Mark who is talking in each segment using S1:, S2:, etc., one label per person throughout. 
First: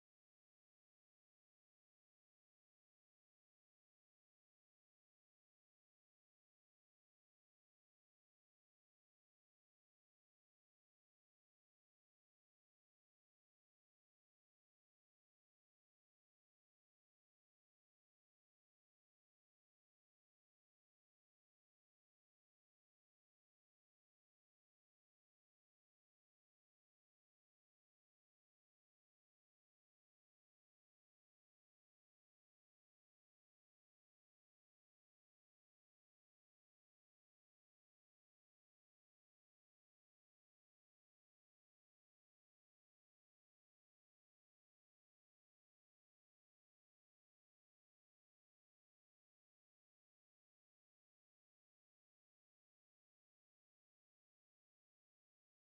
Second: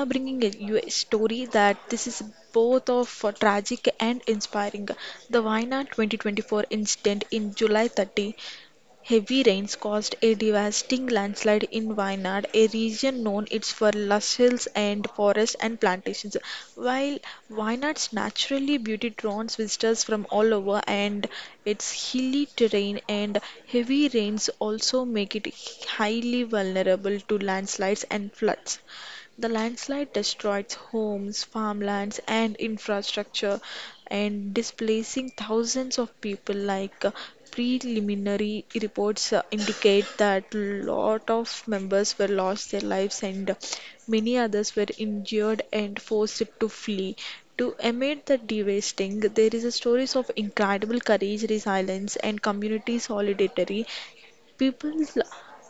S1: are bringing you a story that this is both of tragic and inspiring. The Wayanad 2024 incident in July 30. Heavy rains caused a devastating landslide in Wayanad, a region known its for lush hills and forests and plantations. While Wayanad's naturally beauty draws visitors from all over, and its hilly terrain and heavy rains also make it highly vulnerable to landslides and floods. The landslide destroyed homes, farmlands, and infrastructure, and displacing thousands of people. Like, preliminary reports indicate that lot of members were lost their lives, and many others were injured and forced to flee. To amid the devastating, there is a stories of incredible courage, resilience, and community solidarity. People l-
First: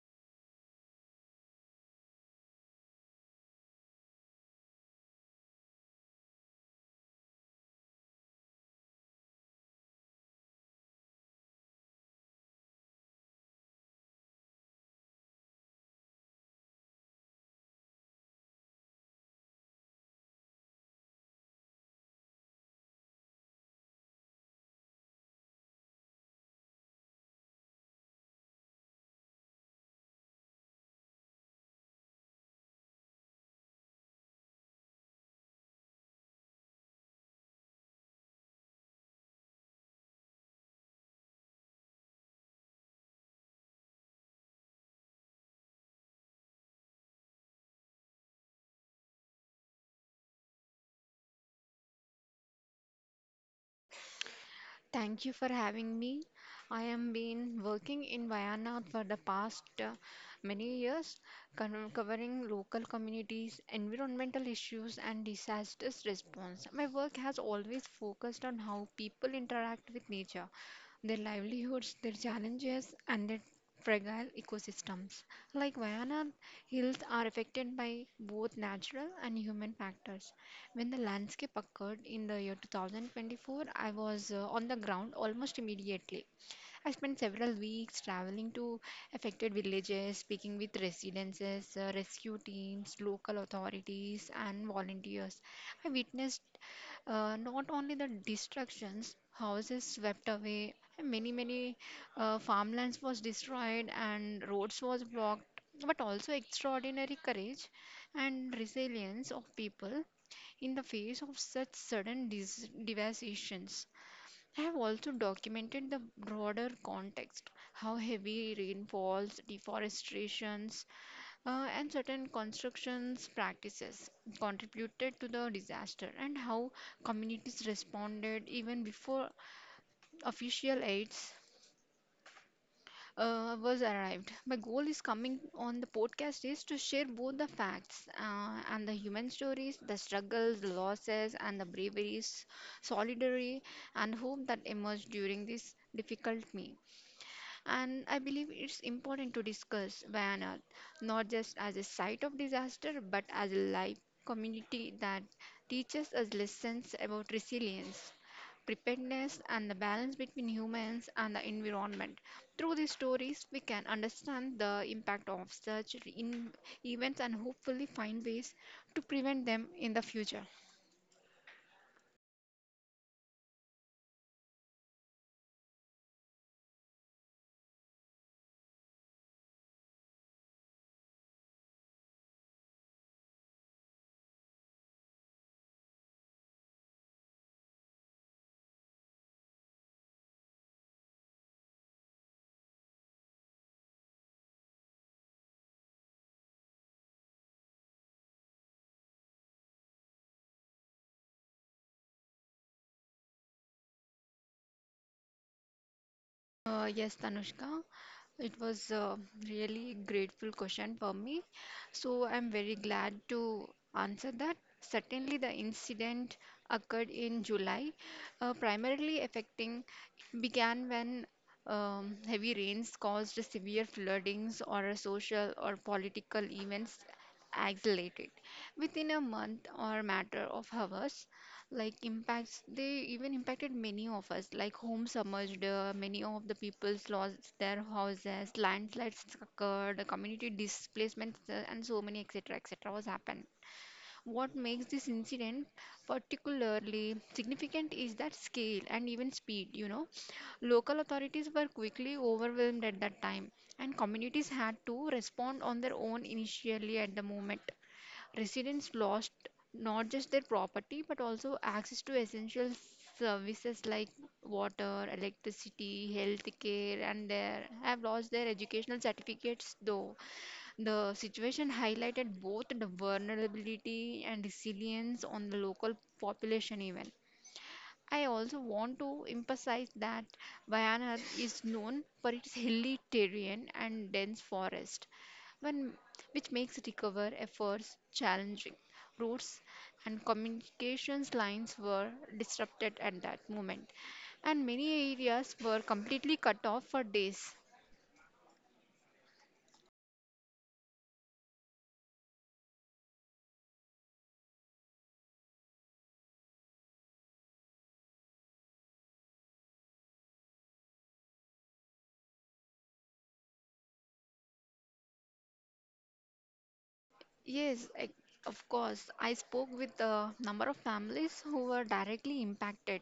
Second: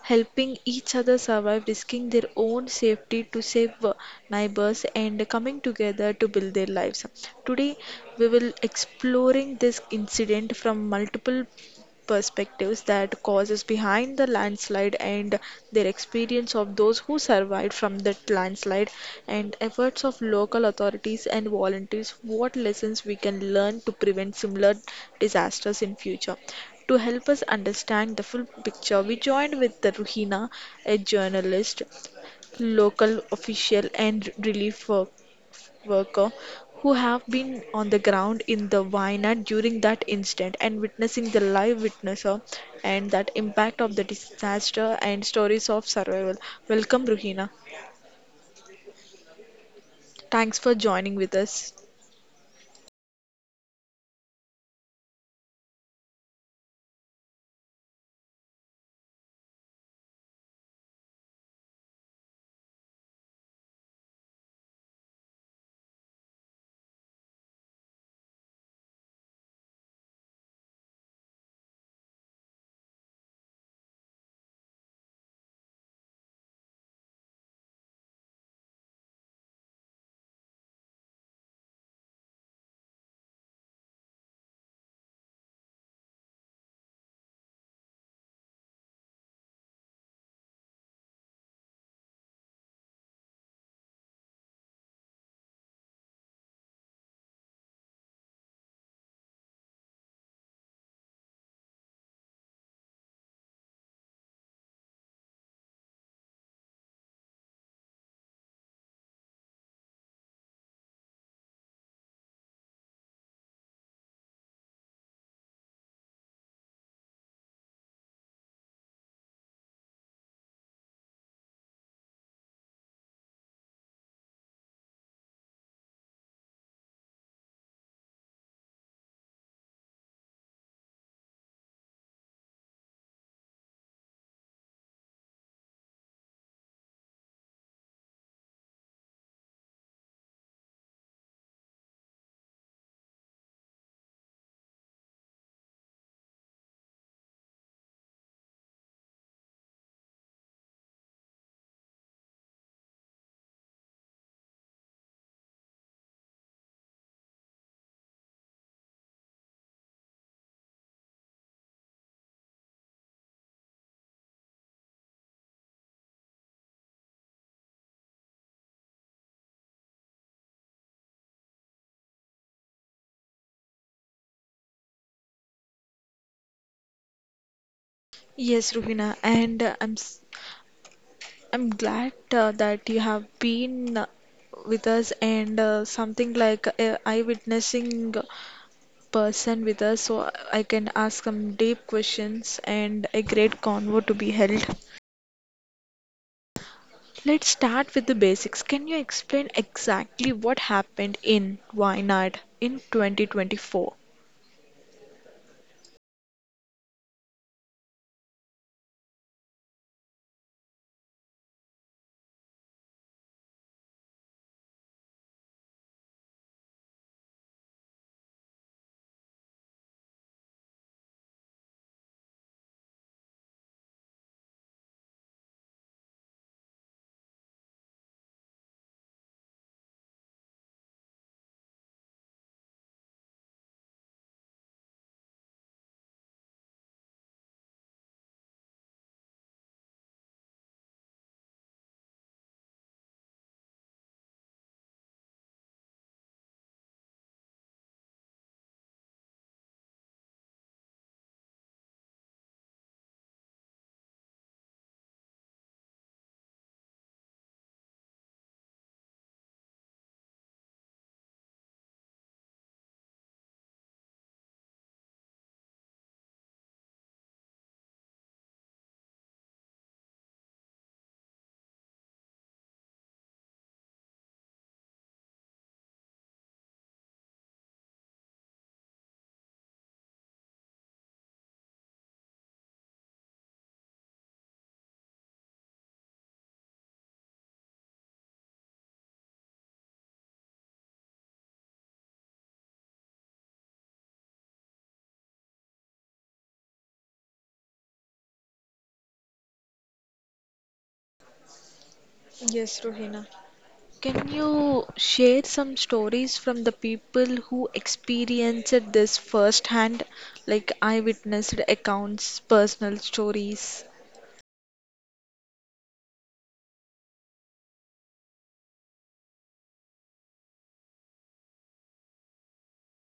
S1: Helping each other survive, risking their own safety to save neighbors, and coming together to build their lives. Today, we will exploring this incident from multiple perspectives, that causes behind the landslide and their experience of those who survived from that landslide and efforts of local authorities and volunteers, what lessons we can learn to prevent similar disasters in future, to help us understand the full picture. We joined with the Ruhina, a journalist, local official and relief worker who have been on the ground in the vineyard during that incident and witnessing the live witnesser and that impact of the disaster and stories of survival. Welcome, Ruhina. Thanks for joining with us.
S2: Thank you for having me. I am been working in Vienna for the past many years, covering local communities, environmental issues, and disasters response. My work has always focused on how people interact with nature, their livelihoods, their challenges, and their fragile ecosystems. Like Vayana, hills are affected by both natural and human factors. When the landscape occurred in the year 2024, I was on the ground almost immediately. I spent several weeks traveling to affected villages, speaking with residents, rescue teams, local authorities, and volunteers. I witnessed not only the destructions, houses swept away, and many farmlands was destroyed and roads was blocked, but also extraordinary courage and resilience of people in the face of such sudden devastations. I have also documented the broader context, how heavy rainfalls, deforestations, and certain constructions practices contributed to the disaster, and how communities responded even before official aids was arrived. My goal is coming on the podcast is to share both the facts and the human stories, the struggles, the losses, and the braveries, solidarity, and hope that emerged during this difficult me. And I believe it's important to discuss Wayanad not just as a site of disaster but as a life community that teaches us lessons about resilience, preparedness, and the balance between humans and the environment. Through these stories, we can understand the impact of such in events and hopefully find ways to prevent them in the future.
S1: Yes, Ruhina, and I'm glad that you have been with us and something like a eye-witnessing person with us, so I can ask some deep questions and a great convo to be held. Let's start with the basics. Can you explain exactly what happened in Wayanad in 2024?
S2: Yes, Tanushka. It was a really grateful question for me. So I'm very glad to answer that. Certainly, the incident occurred in July, primarily affecting, it began when heavy rains caused severe floodings or a social or political events accelerated. Within a month or matter of hours, like impacts, they even impacted many of us, like homes submerged, many of the people's lost their houses, landslides occurred, community displacements, and so many etc etc was happened. What makes this incident particularly significant is that scale and even speed, you know. Local authorities were quickly overwhelmed at that time, and communities had to respond on their own initially at the moment. Residents lost not just their property but also access to essential services like water, electricity, health care, and they have lost their educational certificates. Though the situation highlighted both the vulnerability and resilience on the local population, even. I also want to emphasize that Bayanar is known for its hilly terrain and dense forest when, which makes recover efforts challenging. Routes and communications lines were disrupted at that moment, and many areas were completely cut off for days.
S1: Yes, Rohina. Can you share some stories from the people who experienced this firsthand, like eyewitness accounts, personal stories?
S2: Yes, I, of course. I spoke with a number of families who were directly impacted.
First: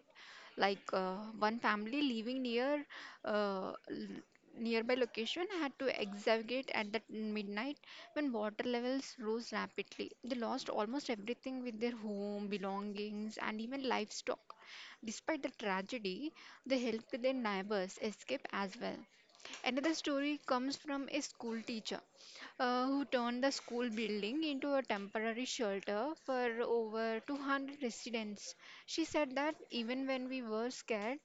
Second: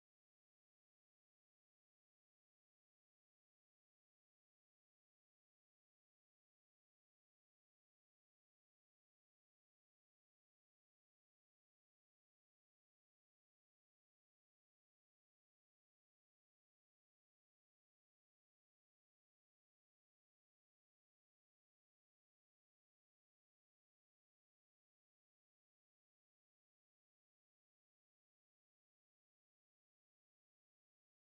S2: Like one family living near uh, l- nearby location had to evacuate at that midnight when water levels rose rapidly. They lost almost everything with their home, belongings, and even livestock. Despite the tragedy, they helped their neighbors escape as well. Another story comes from a school teacher who turned the school building into a temporary shelter for over 200 residents. She said that even when we were scared,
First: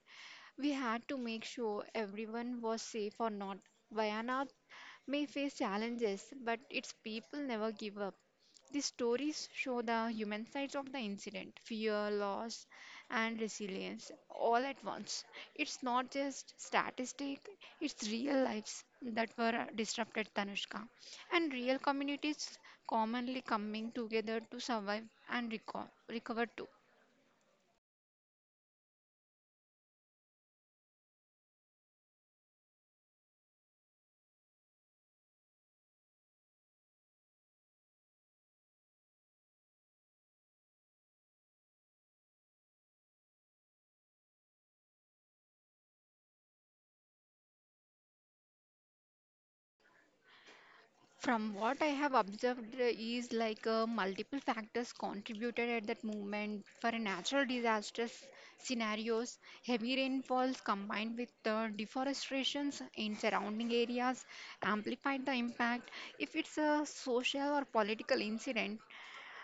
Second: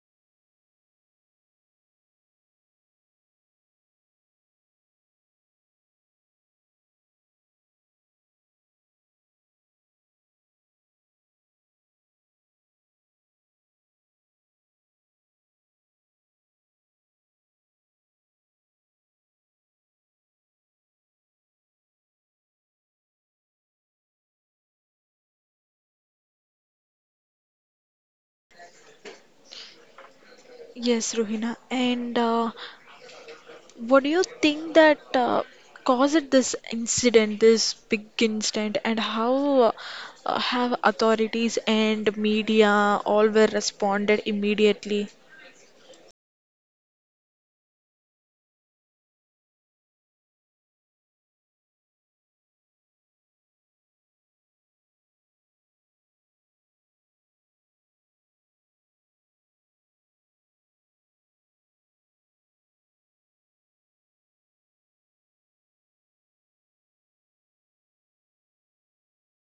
S2: we had to make sure everyone was safe or not. Wayanad may face challenges, but its people never give up. The stories show the human sides of the incident: fear, loss, and resilience all at once. It's not just statistic, it's real lives that were disrupted, Tanushka, and real communities commonly coming together to survive and recover too.
S1: Yes, Rohina. And what do you think that caused this incident, this big incident, and how have authorities and media all were responded immediately?
S2: From what I have observed is like multiple factors contributed at that moment for a natural disasters scenarios. Heavy rainfalls combined with deforestations in surrounding areas amplified the impact. If it's a social or political incident,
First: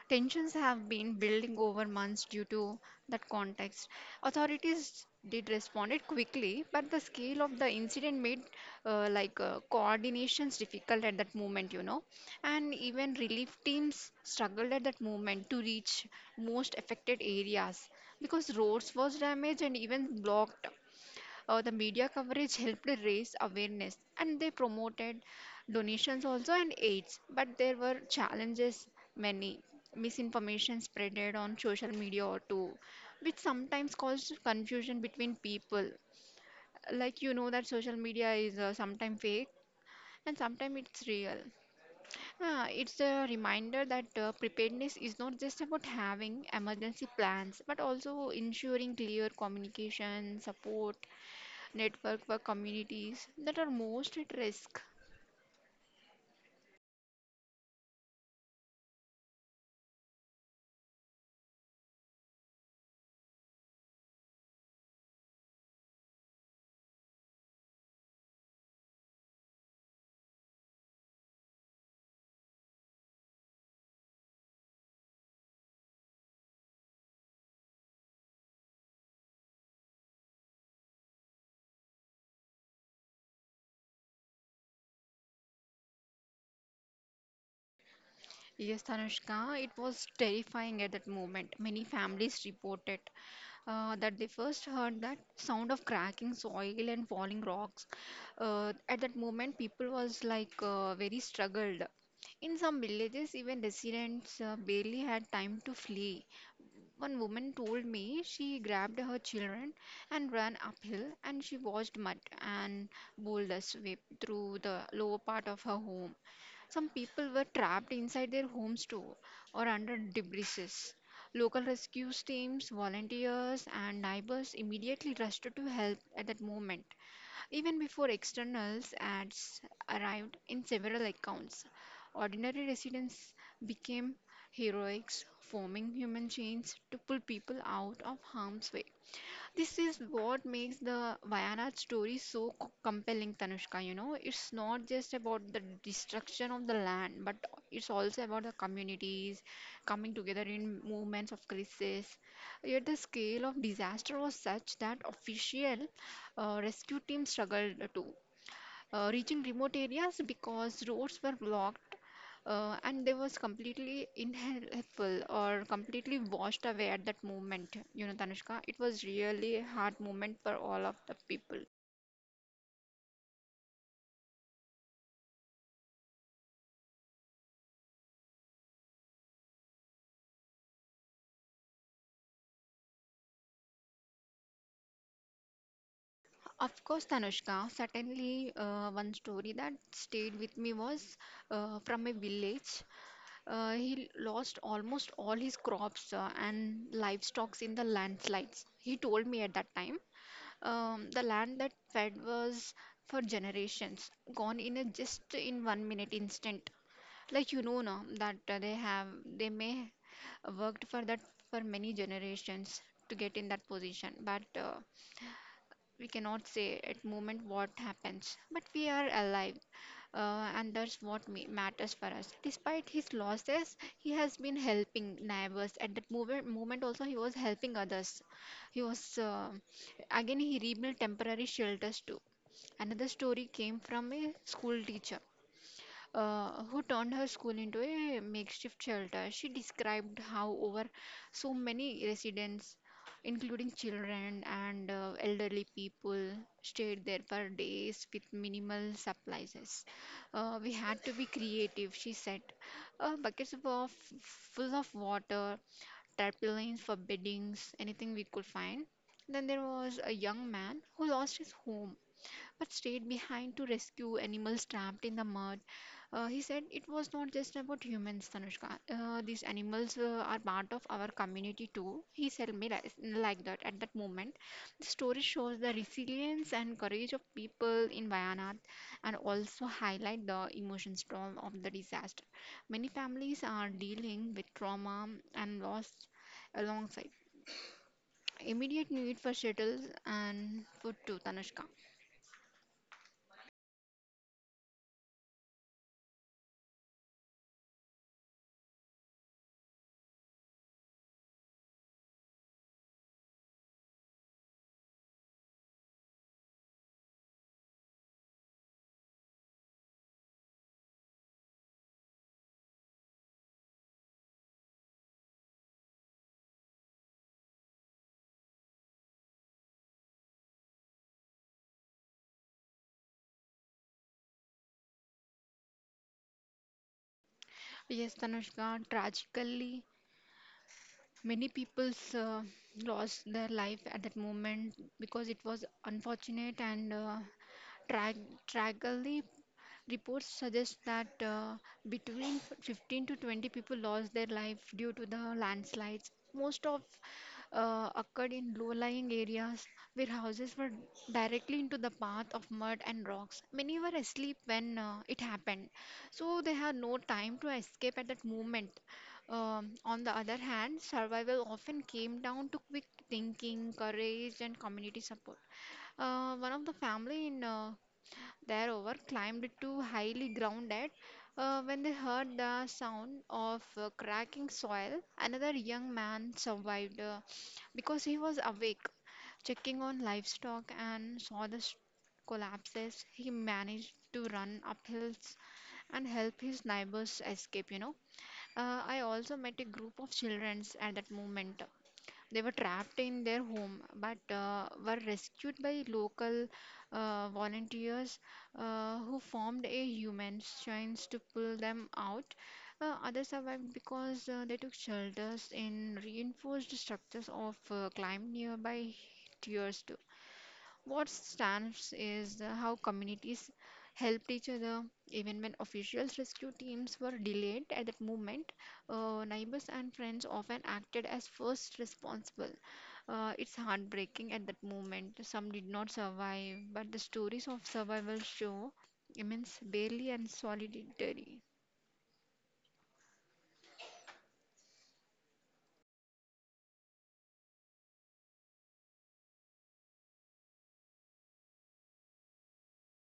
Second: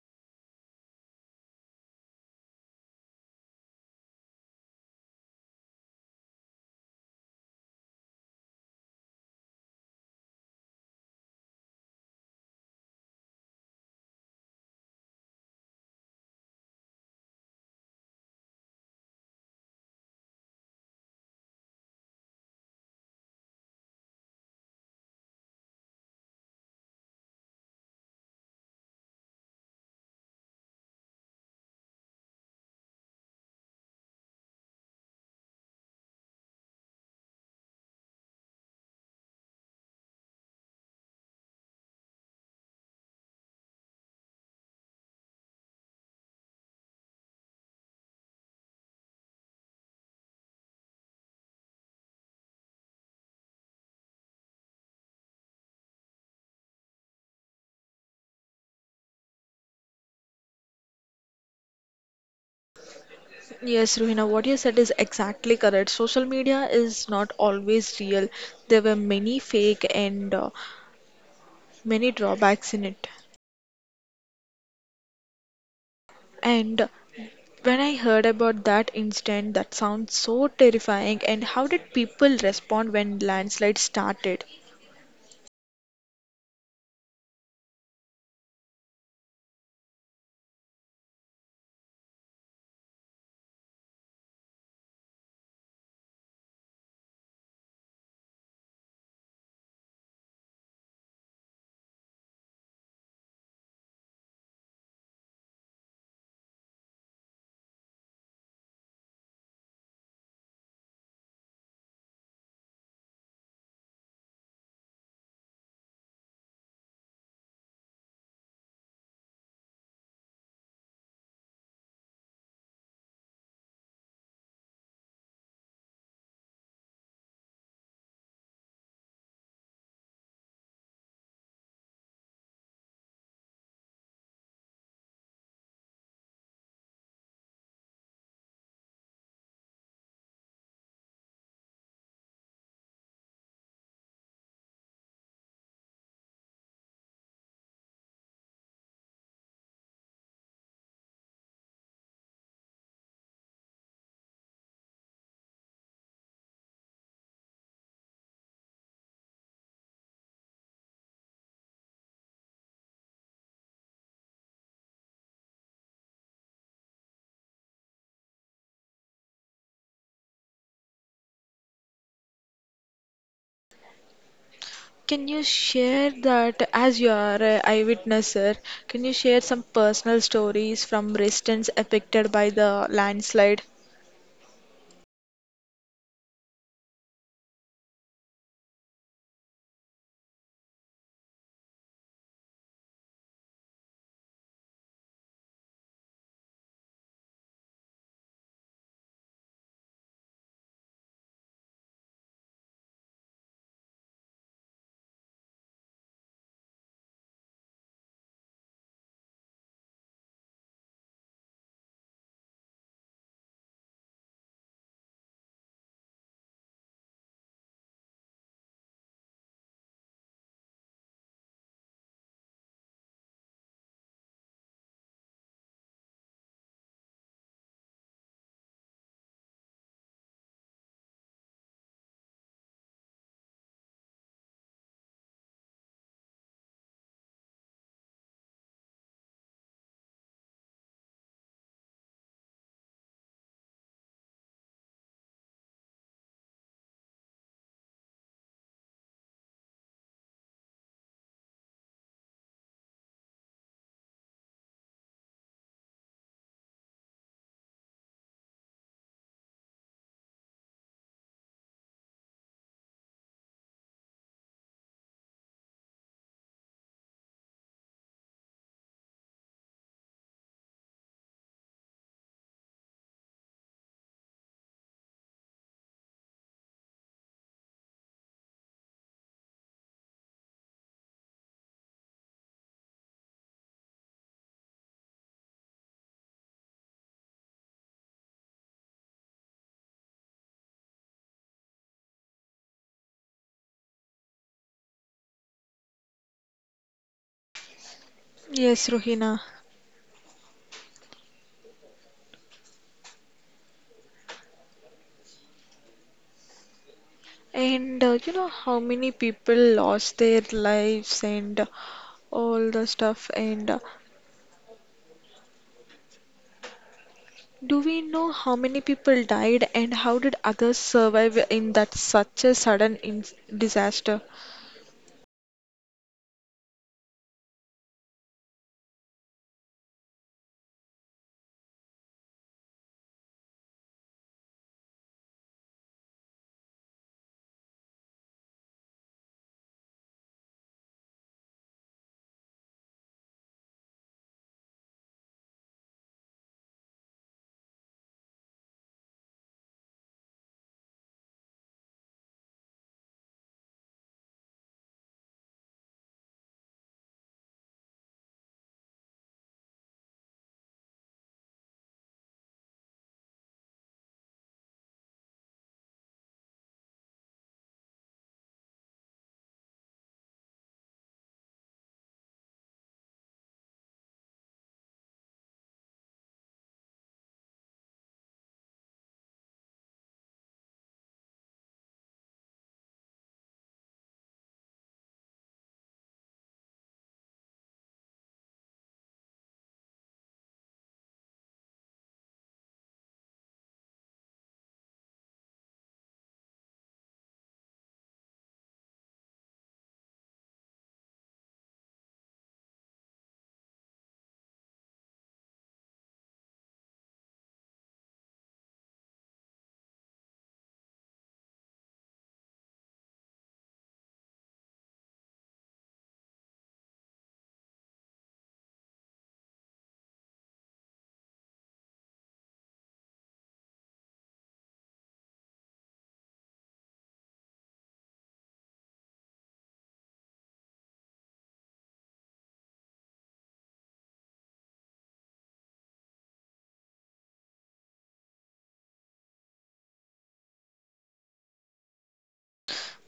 S2: tensions have been building over months due to that context. Authorities did responded quickly, but the scale of the incident made coordinations difficult at that moment, you know. And even relief teams struggled at that moment to reach most affected areas because roads was damaged and even blocked. The media coverage helped raise awareness and they promoted donations also and aids. But there were challenges, many misinformation spreaded on social media or too, which sometimes caused confusion between people. Like you know that social media is sometimes fake and sometimes it's real. It's a reminder that preparedness is not just about having emergency plans, but also ensuring clear communication, support, network for communities that are most at risk.
S1: Yes, Ruhina, what you said is exactly correct. Social media is not always real. There were many fake and many drawbacks in it. And when I heard about that incident, that sounds so terrifying. And how did people respond when landslide started?
S2: Yes, Anushka, it was terrifying at that moment. Many families reported that they first heard that sound of cracking soil and falling rocks. At that moment, people was like very struggled. In some villages, even residents barely had time to flee. One woman told me she grabbed her children and ran uphill, and she watched mud and boulders sweep through the lower part of her home. Some people were trapped inside their homes too, or under debris. Local rescue teams, volunteers, and neighbors immediately rushed to help at that moment. Even before externals ads arrived in several accounts, ordinary residents became heroics, forming human chains to pull people out of harm's way. This is what makes the Wayanad story so compelling, Tanushka. You know, it's not just about the destruction of the land, but it's also about the communities coming together in movements of crisis. Yet the scale of disaster was such that official rescue teams struggled too, reaching remote areas because roads were blocked, and they was completely inhelpful or completely washed away at that moment. You know, Tanushka, it was really a hard moment for all of the people.
S1: Can you share that, as you are an eyewitnesser? Can you share some personal stories from residents affected by the landslide?
S2: Of course, Tanushka, certainly, one story that stayed with me was from a village. He lost almost all his crops and livestock in the landslides. He told me at that time, the land that fed was for generations gone in a just in 1 minute instant. Like you know now that they have, they may worked for that for many generations to get in that position, but we cannot say at moment what happens but we are alive, and that's what matters for us. Despite his losses he has been helping neighbors at that moment also. He was helping others, he was, again he rebuilt temporary shelters too. Another story came from a school teacher who turned her school into a makeshift shelter. She described how, over so many residents, including children and elderly people, stayed there for days with minimal supplies. We had to be creative, she said. Buckets were full of water, tarpaulins for beddings, anything we could find. Then there was a young man who lost his home but stayed behind to rescue animals trapped in the mud. He said it was not just about humans, Tanushka. These animals are part of our community too. He said me like that at that moment. The story shows the resilience and courage of people in Wayanad and also highlight the emotion storm of the disaster. Many families are dealing with trauma and loss alongside immediate need for shelters and food too, Tanushka.
S1: Yes, Rohina. And you know, how many people lost their lives and all the stuff. And do we know how many people died and how did others survive in that such a sudden in disaster?
S2: Yes, Tanushka, tragically, many people's lost their life at that moment because it was unfortunate and tra tragically. Reports suggest that between 15 to 20 people lost their life due to the landslides. Most of occurred in low-lying areas where houses were directly into the path of mud and rocks. Many were asleep when it happened, so they had no time to escape at that moment. On the other hand, survival often came down to quick thinking, courage, and community support. One of the family in thereover climbed to highly grounded. When they heard the sound of cracking soil, another young man survived because he was awake, checking on livestock, and saw the collapses. He managed to run up hills and help his neighbors escape. You know, I also met a group of children at that moment. They were trapped in their home but were rescued by local volunteers who formed a human chains to pull them out. Others survived because they took shelters in reinforced structures of climbed nearby tiers. What stands is how communities helped each other, even when officials' rescue teams were delayed at that moment. Neighbors and friends often acted as first responsible. It's heartbreaking at that moment. Some did not survive, but the stories of survival show immense barely and solidarity.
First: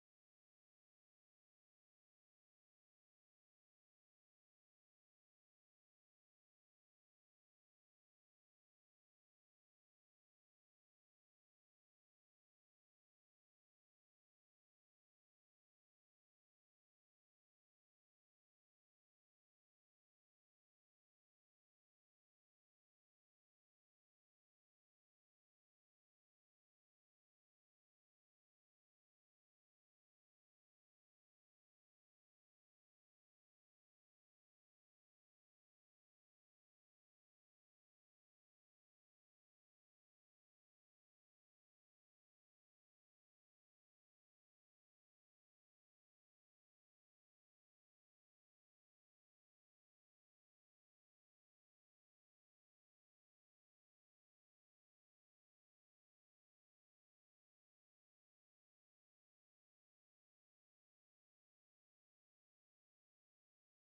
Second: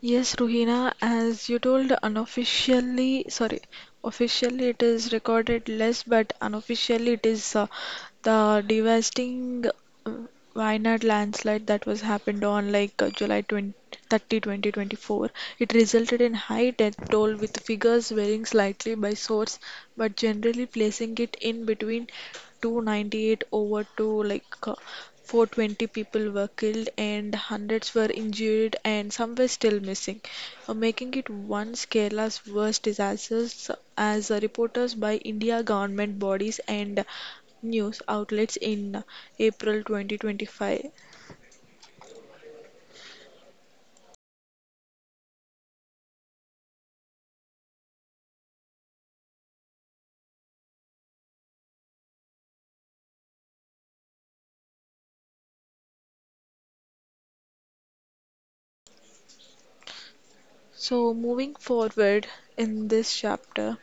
S1: Yes, Ruhina, as you told, unofficially, sorry, officially it is recorded less, but unofficially it is the devastating uh, Wayanad landslide that was happened on like July 20, 30, 2024. It resulted in high death toll with figures varying slightly by source, but generally placing it in between 298 over to like 420 people were killed and hundreds were injured and some were still missing, making it once Kerala's worst disasters as reporters by India government bodies and news outlets in April 2025. So moving forward in this chapter,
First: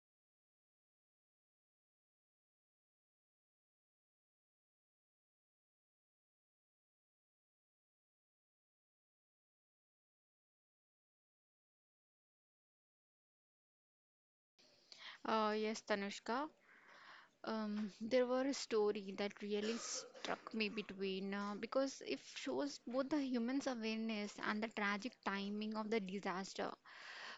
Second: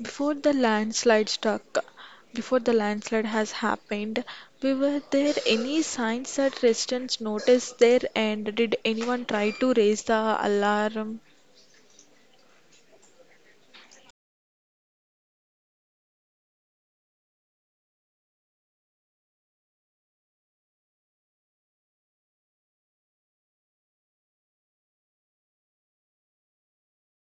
S1: before the landslide struck, before the landslide has happened, we were there any signs that residents noticed there, and did anyone try to raise the alarm?
S2: Yes, Tanushka. There were a story that really struck me between because it shows both the human's awareness and the tragic timing of the disaster.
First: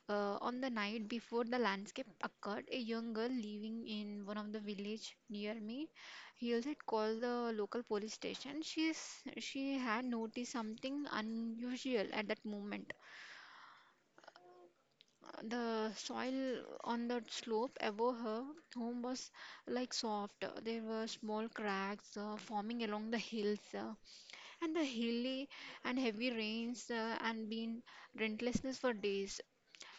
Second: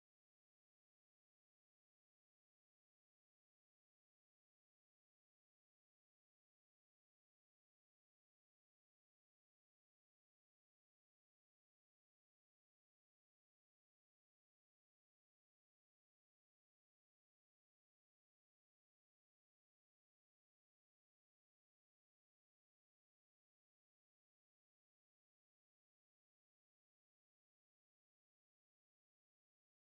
S2: On the night before the landscape occurred, a young girl living in one of the village near me, he had called the local police station. She had noticed something unusual at that moment. The soil on the slope above her home was like soft. There were small cracks forming along the hills, and the hilly and heavy rains and been relentlessness for days.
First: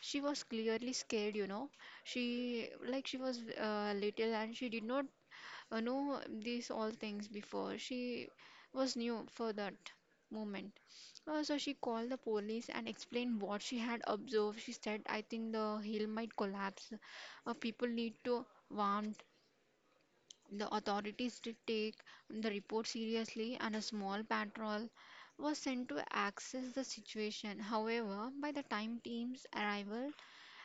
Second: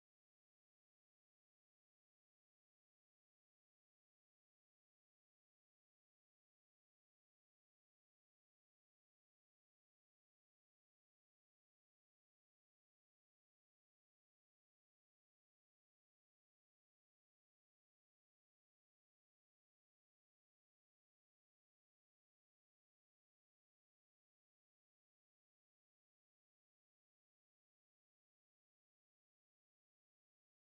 S2: She was clearly scared, you know. She was little and she did not know these all things before. She was new for that moment. So she called the police and explained what she had observed. She said, I think the hill might collapse. People need to warn the authorities to take the report seriously, and a small patrol was sent to access the situation. However, by the time teams arrived,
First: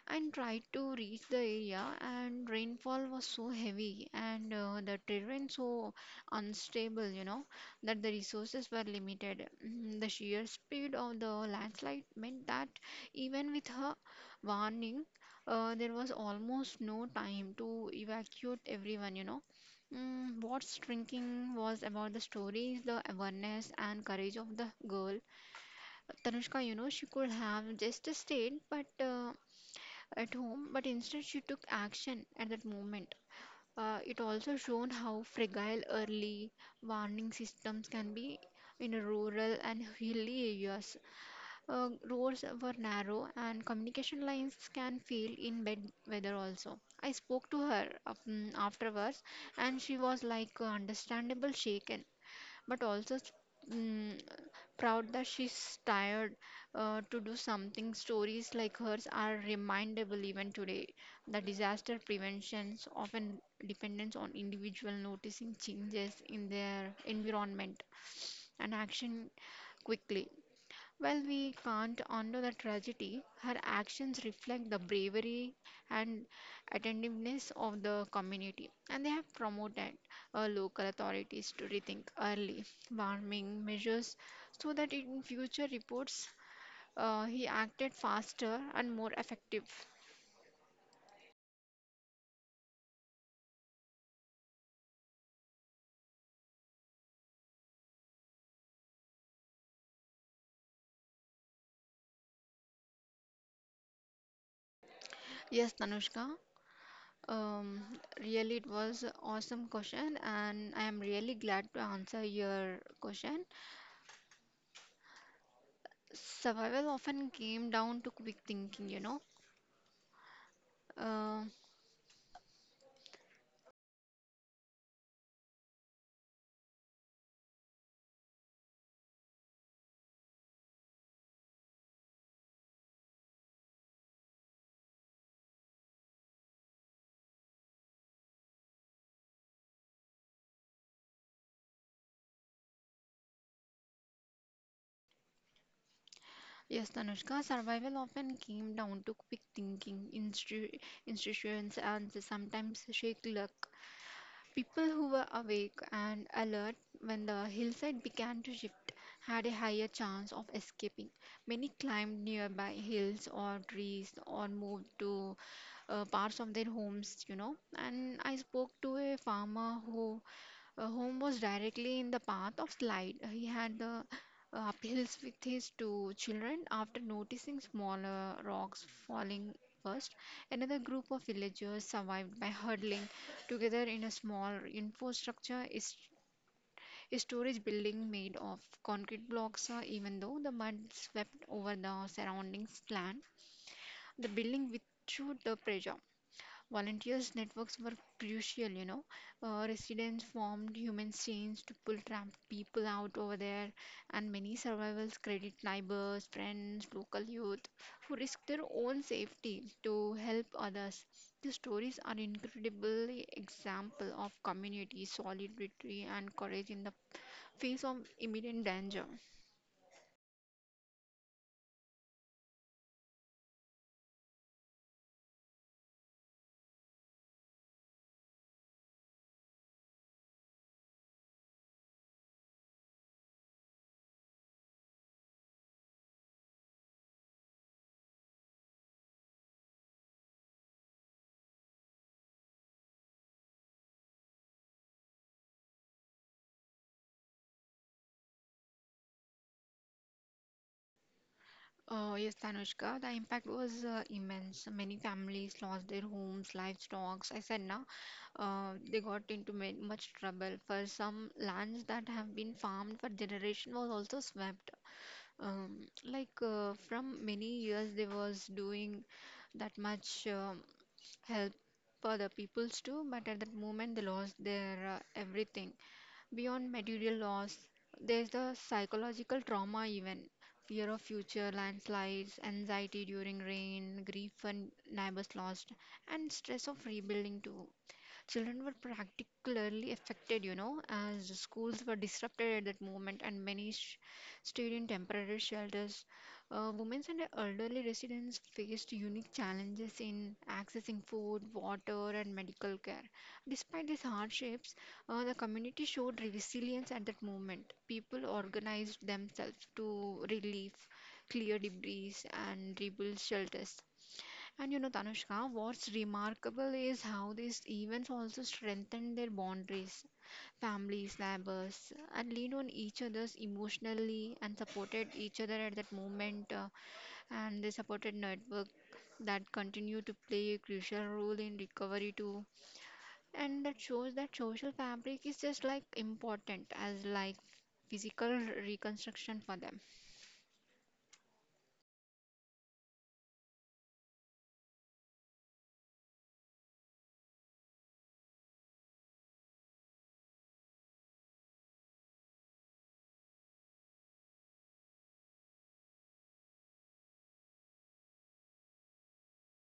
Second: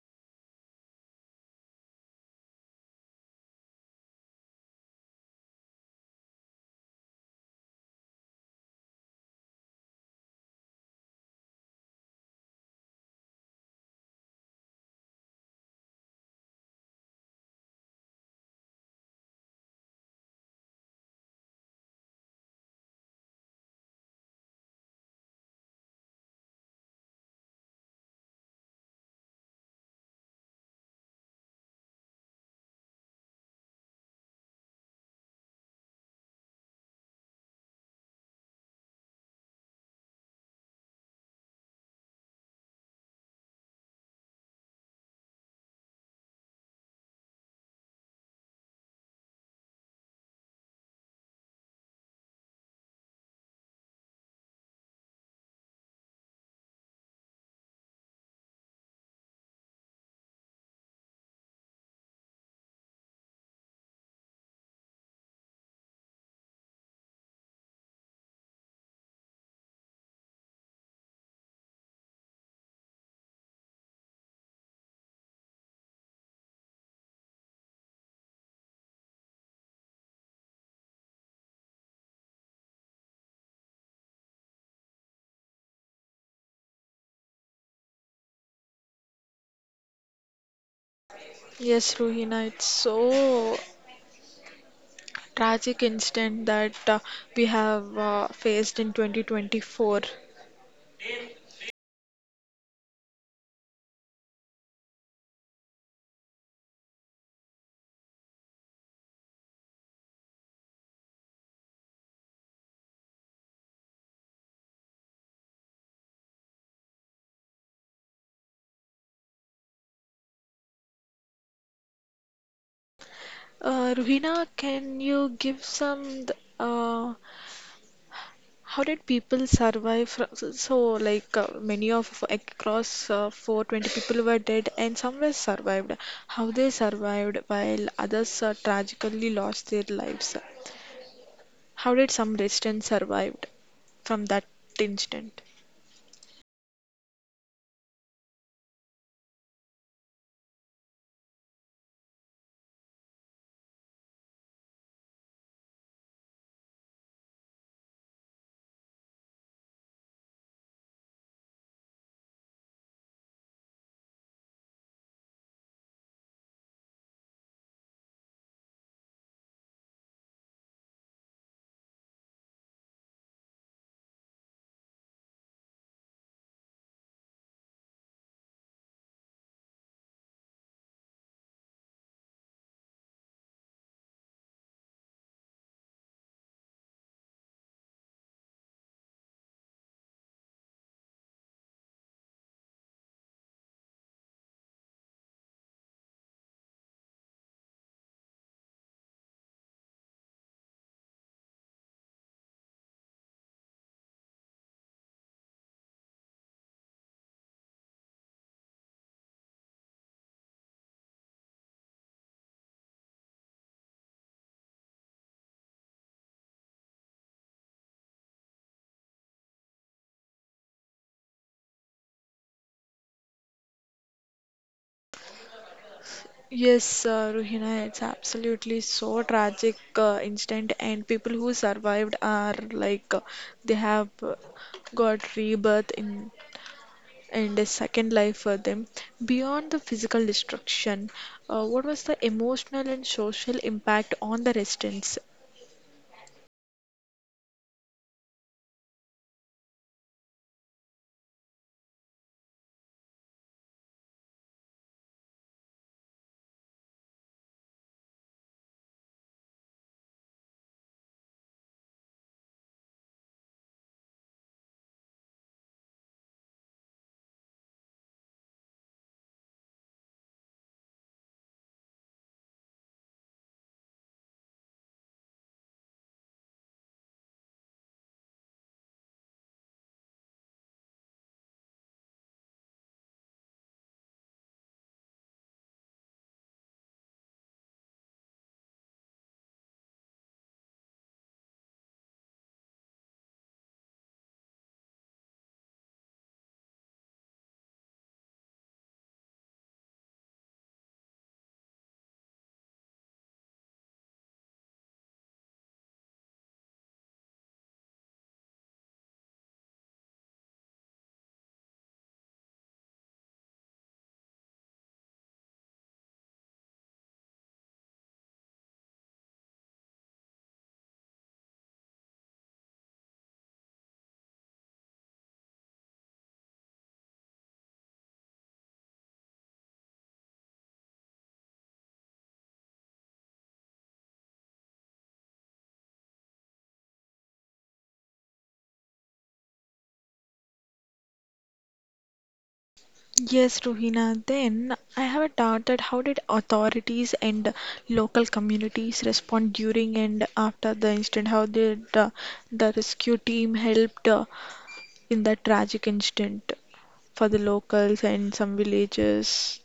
S2: and tried to reach the area and rainfall was so heavy and the terrain so unstable, you know, that the resources were limited. Mm, the sheer speed of the landslide meant that even with her warning, there was almost no time to evacuate everyone, you know. Mm, what's shrinking was about the stories, the awareness, and courage of the girl. Tanushka, you know, she could have just stayed, but at home, but instead she took action at that moment. It also shown how fragile early warning systems can be in rural and hilly areas. Roads were narrow and communication lines can fail in bad weather also. I spoke to her afterwards and she was like understandable shaken but also mm proud that she's tired to do something. Stories like hers are remindable even today that disaster preventions often depends on individual noticing changes in their environment and action quickly. Well, we can't undo the tragedy, her actions reflect the bravery and attentiveness of the community, and they have promoted local authorities to rethink early warming measures so that in future reports he acted faster and more effective.
S1: Yes, Ruhina, it's so tragic incident that we have faced in 2024.
S2: Yes, Tanushka, um, really it was a awesome question, and I am really glad to answer your question. Survival often came down to quick thinking Uh,
S1: Ruhina, can you give some uh, how did people survive? So, so, like many of like, across 420 people were dead, and some were survived. How they survived while others tragically lost their lives? How did some residents survived from that incident?
S2: yes, Tanushka, survival often came down to quick thinking, institutions, and sometimes shake luck. People who were awake and alert when the hillside began to shift had a higher chance of escaping. Many climbed nearby hills or trees or moved to parts of their homes, you know. And I spoke to a farmer who Home was directly in the path of slide. He had the uphills with his two children after noticing smaller rocks falling first. Another group of villagers survived by huddling together in a small infrastructure is a storage building made of concrete blocks. Even though the mud swept over the surrounding land, the building withstood the pressure. Volunteers' networks were crucial, you know. Residents formed human chains to pull trapped people out over there, and many survivors credit neighbors, friends, local youth who risked their own safety to help others. The stories are incredible example of community solidarity and courage in the face of imminent danger.
S1: Yes, Ruhina, it's absolutely so tragic incident, and people who survived are like they have got rebirth in and a second life for them. Beyond the physical destruction, what was the emotional and social impact on the residents?
S2: Yes, Tanushka, the impact was immense. Many families lost their homes, livestock. I said now, they got into much trouble. For some lands that have been farmed for generation was also swept. Like from many years, they was doing that much help for the peoples too, but at that moment they lost their everything. Beyond material loss, there's the psychological trauma even fear of future landslides, anxiety during rain, grief when neighbors lost, and stress of rebuilding too. Children were particularly affected, you know, as the schools were disrupted at that moment and many stayed in temporary shelters. Women and elderly residents faced unique challenges in accessing food, water, and medical care. Despite these hardships, the community showed resilience at that moment. People organized themselves to relieve, clear debris, and rebuild shelters. And you know, Tanushka, what's remarkable is how these events also strengthen their boundaries. Families, neighbors, and leaned on each other's emotionally and supported each other at that moment. And they supported network that continue to play a crucial role in recovery too. And that shows that social fabric is just like important as like physical reconstruction for them.
S1: Yes, Rohina. Then I have a doubt that, how did authorities and local communities respond during and after the incident? How did the rescue team helped in that tragic incident for the locals and some villages?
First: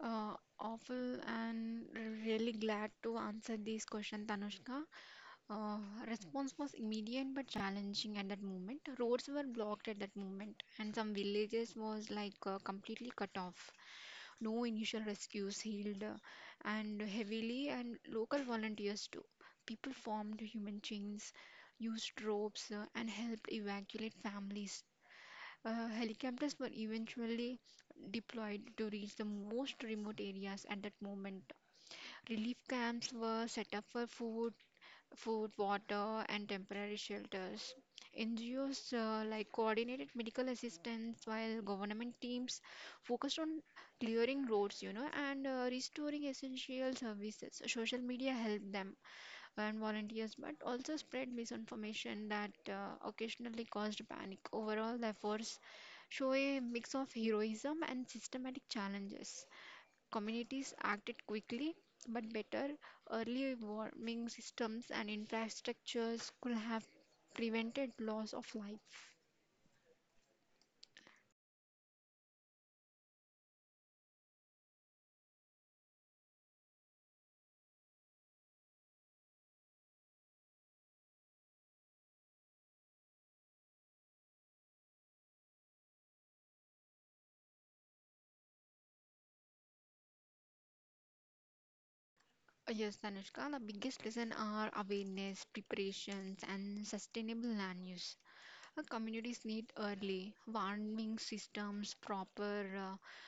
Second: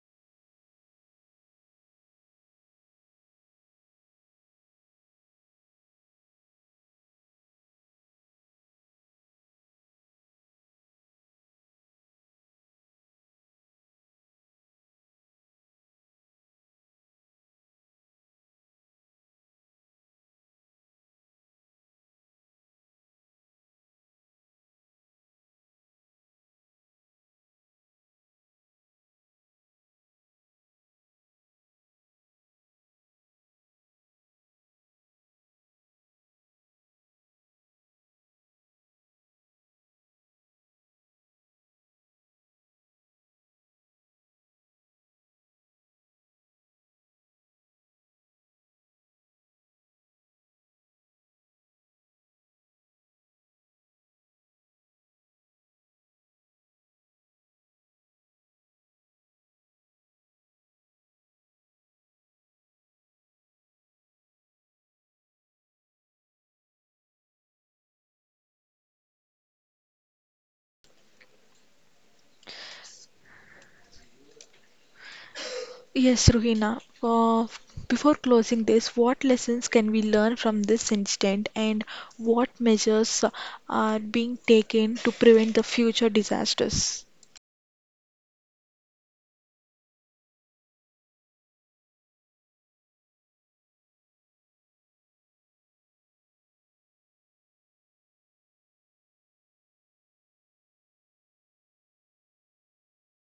S2: Uh, Awful and really glad to answer this question, Tanushka. Uh, Response was immediate but challenging at that moment. Roads were blocked at that moment, and some villages was like completely cut off. No initial rescues healed, and heavily, and local volunteers too. People formed human chains, used ropes, and helped evacuate families. Helicopters were eventually deployed to reach the most remote areas at that moment. Relief camps were set up for food, water, and temporary shelters. NGOs like coordinated medical assistance while government teams focused on clearing roads, you know, and restoring essential services. Social media helped them and volunteers, but also spread misinformation that occasionally caused panic. Overall, the efforts show a mix of heroism and systematic challenges. Communities acted quickly, but better early warning systems and infrastructures could have prevented loss of life.
S1: Yes, Ruhina. Before closing this, what lessons can we learn from this incident, and what measures are being taken to prevent the future disasters?
S2: Yes, Tanushka, the biggest lesson are awareness, preparations, and sustainable land use. Communities need early warning systems, proper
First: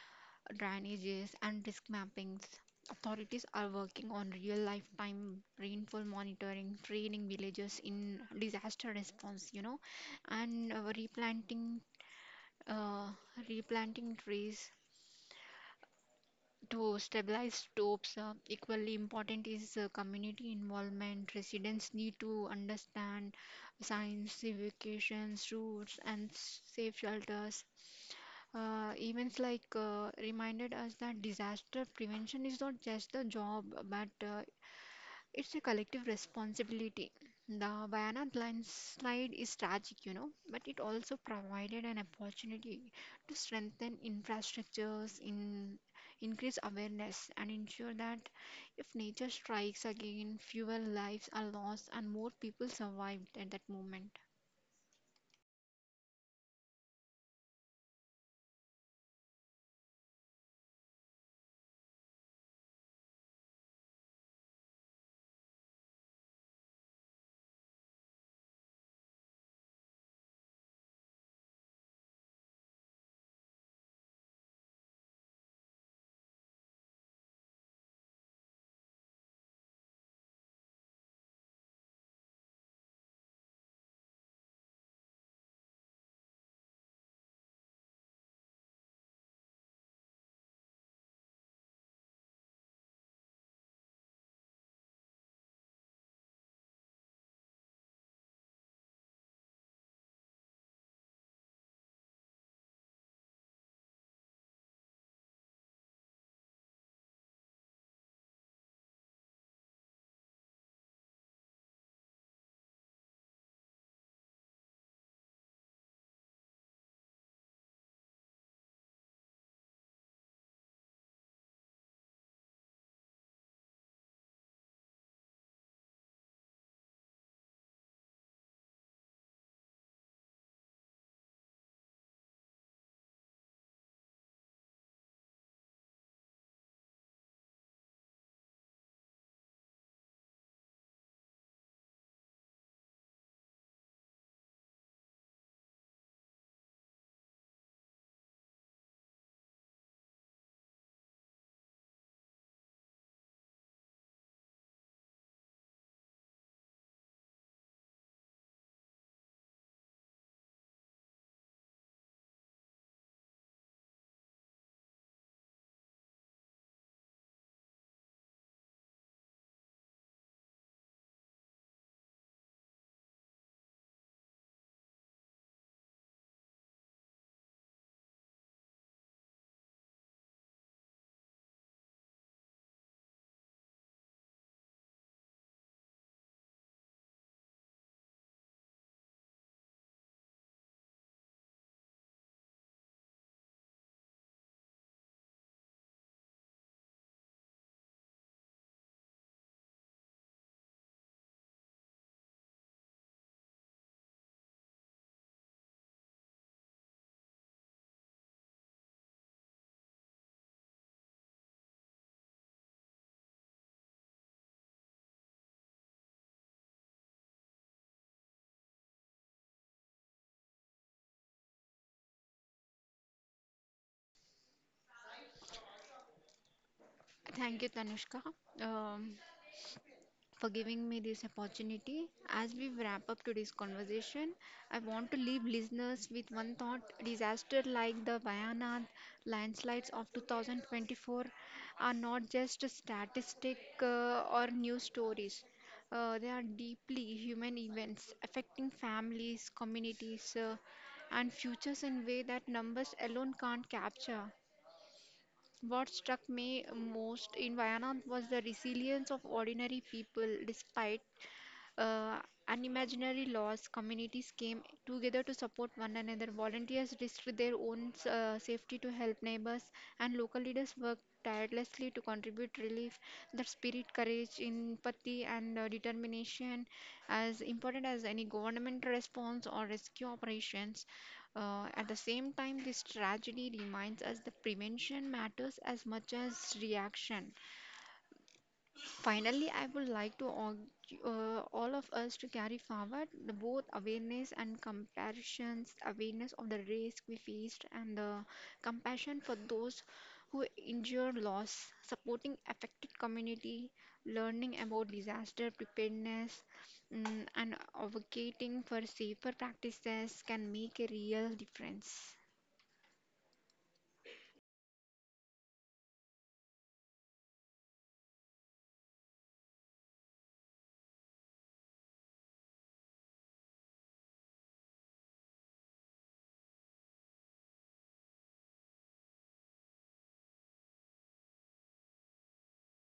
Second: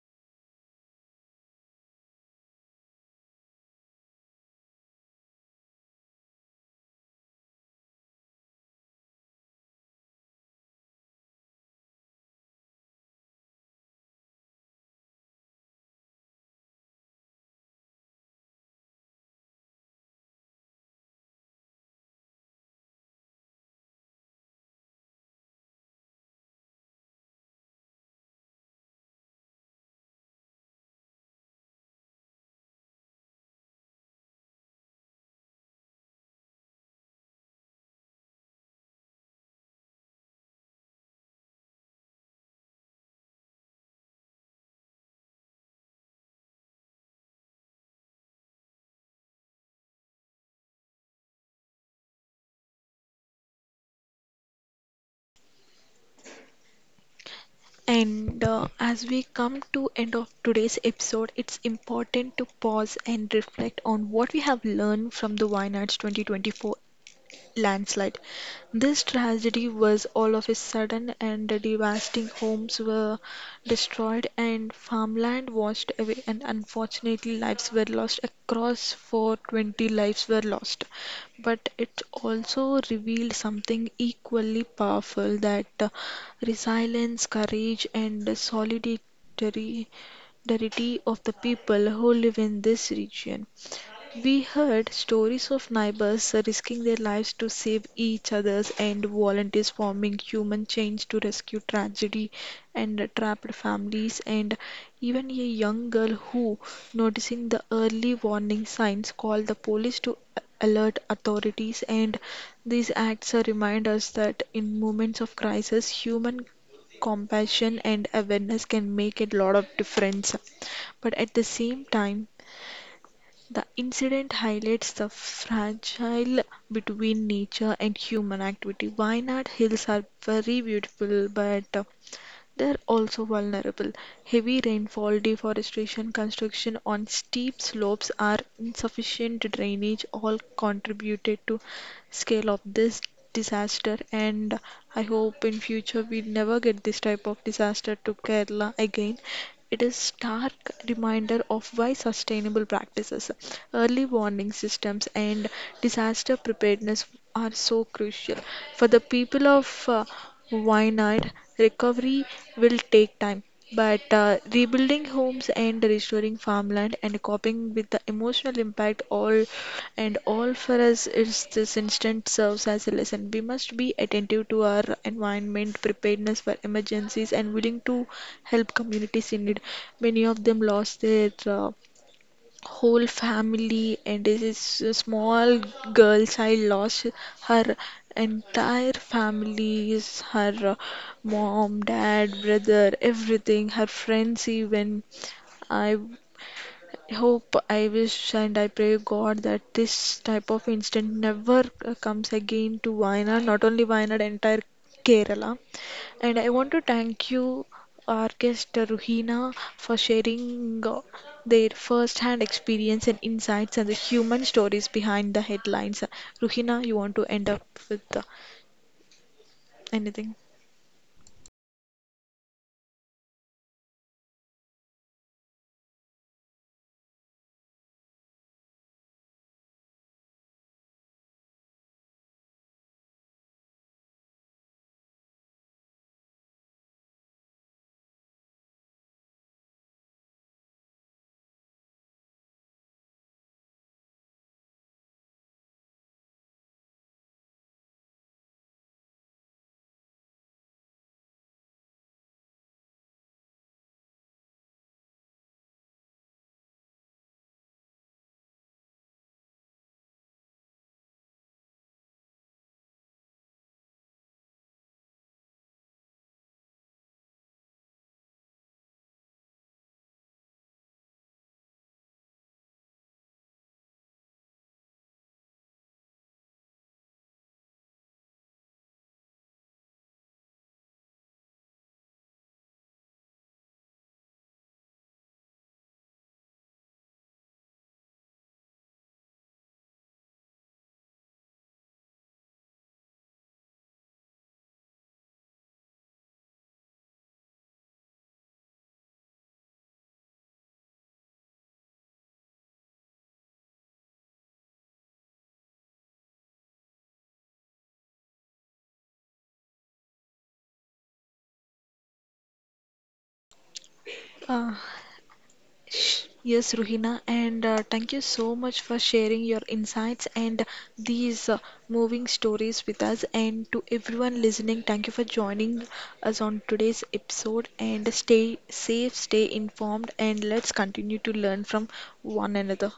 S2: drainages, and risk mappings. Authorities are working on real lifetime rainfall monitoring, training villages in disaster response, you know, and uh, replanting trees to stabilize slopes. Equally important is community involvement. Residents need to understand signs, evacuations, routes, and safe shelters. Events like reminded us that disaster prevention is not just a job, but it's a collective responsibility. The Bayana landslide is tragic, you know, but it also provided an opportunity to strengthen infrastructures, in increase awareness, and ensure that if nature strikes again, fewer lives are lost and more people survived at that moment.
S1: And as we come to end of today's episode, it's important to pause and reflect on what we have learned from the Why Nots 2024 landslide. This tragedy was all of a sudden and devastating. Homes were destroyed and farmland washed away, and unfortunately, lives were lost. Across 420 lives were lost. But it also revealed something equally powerful, that resilience, courage, and solidarity of the people who live in this region. We heard stories of neighbors risking their lives to save each other's, and volunteers forming human chains to rescue tragedy and trapped families, and even a young girl who, noticing the early warning signs, called the police to alert authorities. And these acts remind us that in moments of crisis, human compassion and awareness can make a lot of difference. But at the same time, the incident highlights the fragile between nature and human activity. Wainwright Hills are very beautiful, but they're also vulnerable. Heavy rainfall, deforestation, construction on steep slopes, are insufficient drainage all contributed to scale of this disaster. And I hope in future we never get this type of disaster to Kerala again. It is stark reminder of why sustainable practices, early warning systems and disaster preparedness are so crucial. For the people of Wynad, recovery will take time, but rebuilding homes and mind restoring farmland and coping with the emotional impact, all and all for us, is this instant serves as a lesson. We must be attentive to our environment, preparedness for emergencies and willing to help communities in need. Many of them lost their whole family, and this is a small girl child lost her entire family, is her mom, dad, brother, everything, her friends, even i I hope, I wish, and I pray God that this type of incident never comes again to Wayanad, not only Wayanad, entire Kerala. And I want to thank you, our guest Ruhina, for sharing their first hand experience and insights and the human stories behind the headlines. Ruhina, you want to end up with anything?
S2: Thank you, Tanushka. Um, for giving me this opportunity. As we wrap up today's conversation, I want to leave listeners with one thought: disaster like the Vayanath landslides of 2024 are not just a statistic or news stories. They are deeply human events affecting families, communities, and futures in way that numbers alone can't capture. What struck me most in Vayanad was the resilience of ordinary people despite uh, unimaginary loss, communities came together to support one another. Volunteers risked their own safety to help neighbors, and local leaders worked tirelessly to contribute relief. The spirit, courage, empathy, and determination, as important as any government response or rescue operations. At the same time, this tragedy reminds us that prevention matters as much as reaction. Finally, I would like to urge all of us to carry forward the both awareness and comparisons, awareness of the risk we faced, and the compassion for those who endure loss, supporting affected community, learning about disaster preparedness, mm, and advocating for safer practices can make a real difference.
S1: Uh, Yes, Ruhina, and thank you so much for sharing your insights and these moving stories with us. And to everyone listening, thank you for joining us on today's episode. And stay safe, stay informed, and let's continue to learn from one another.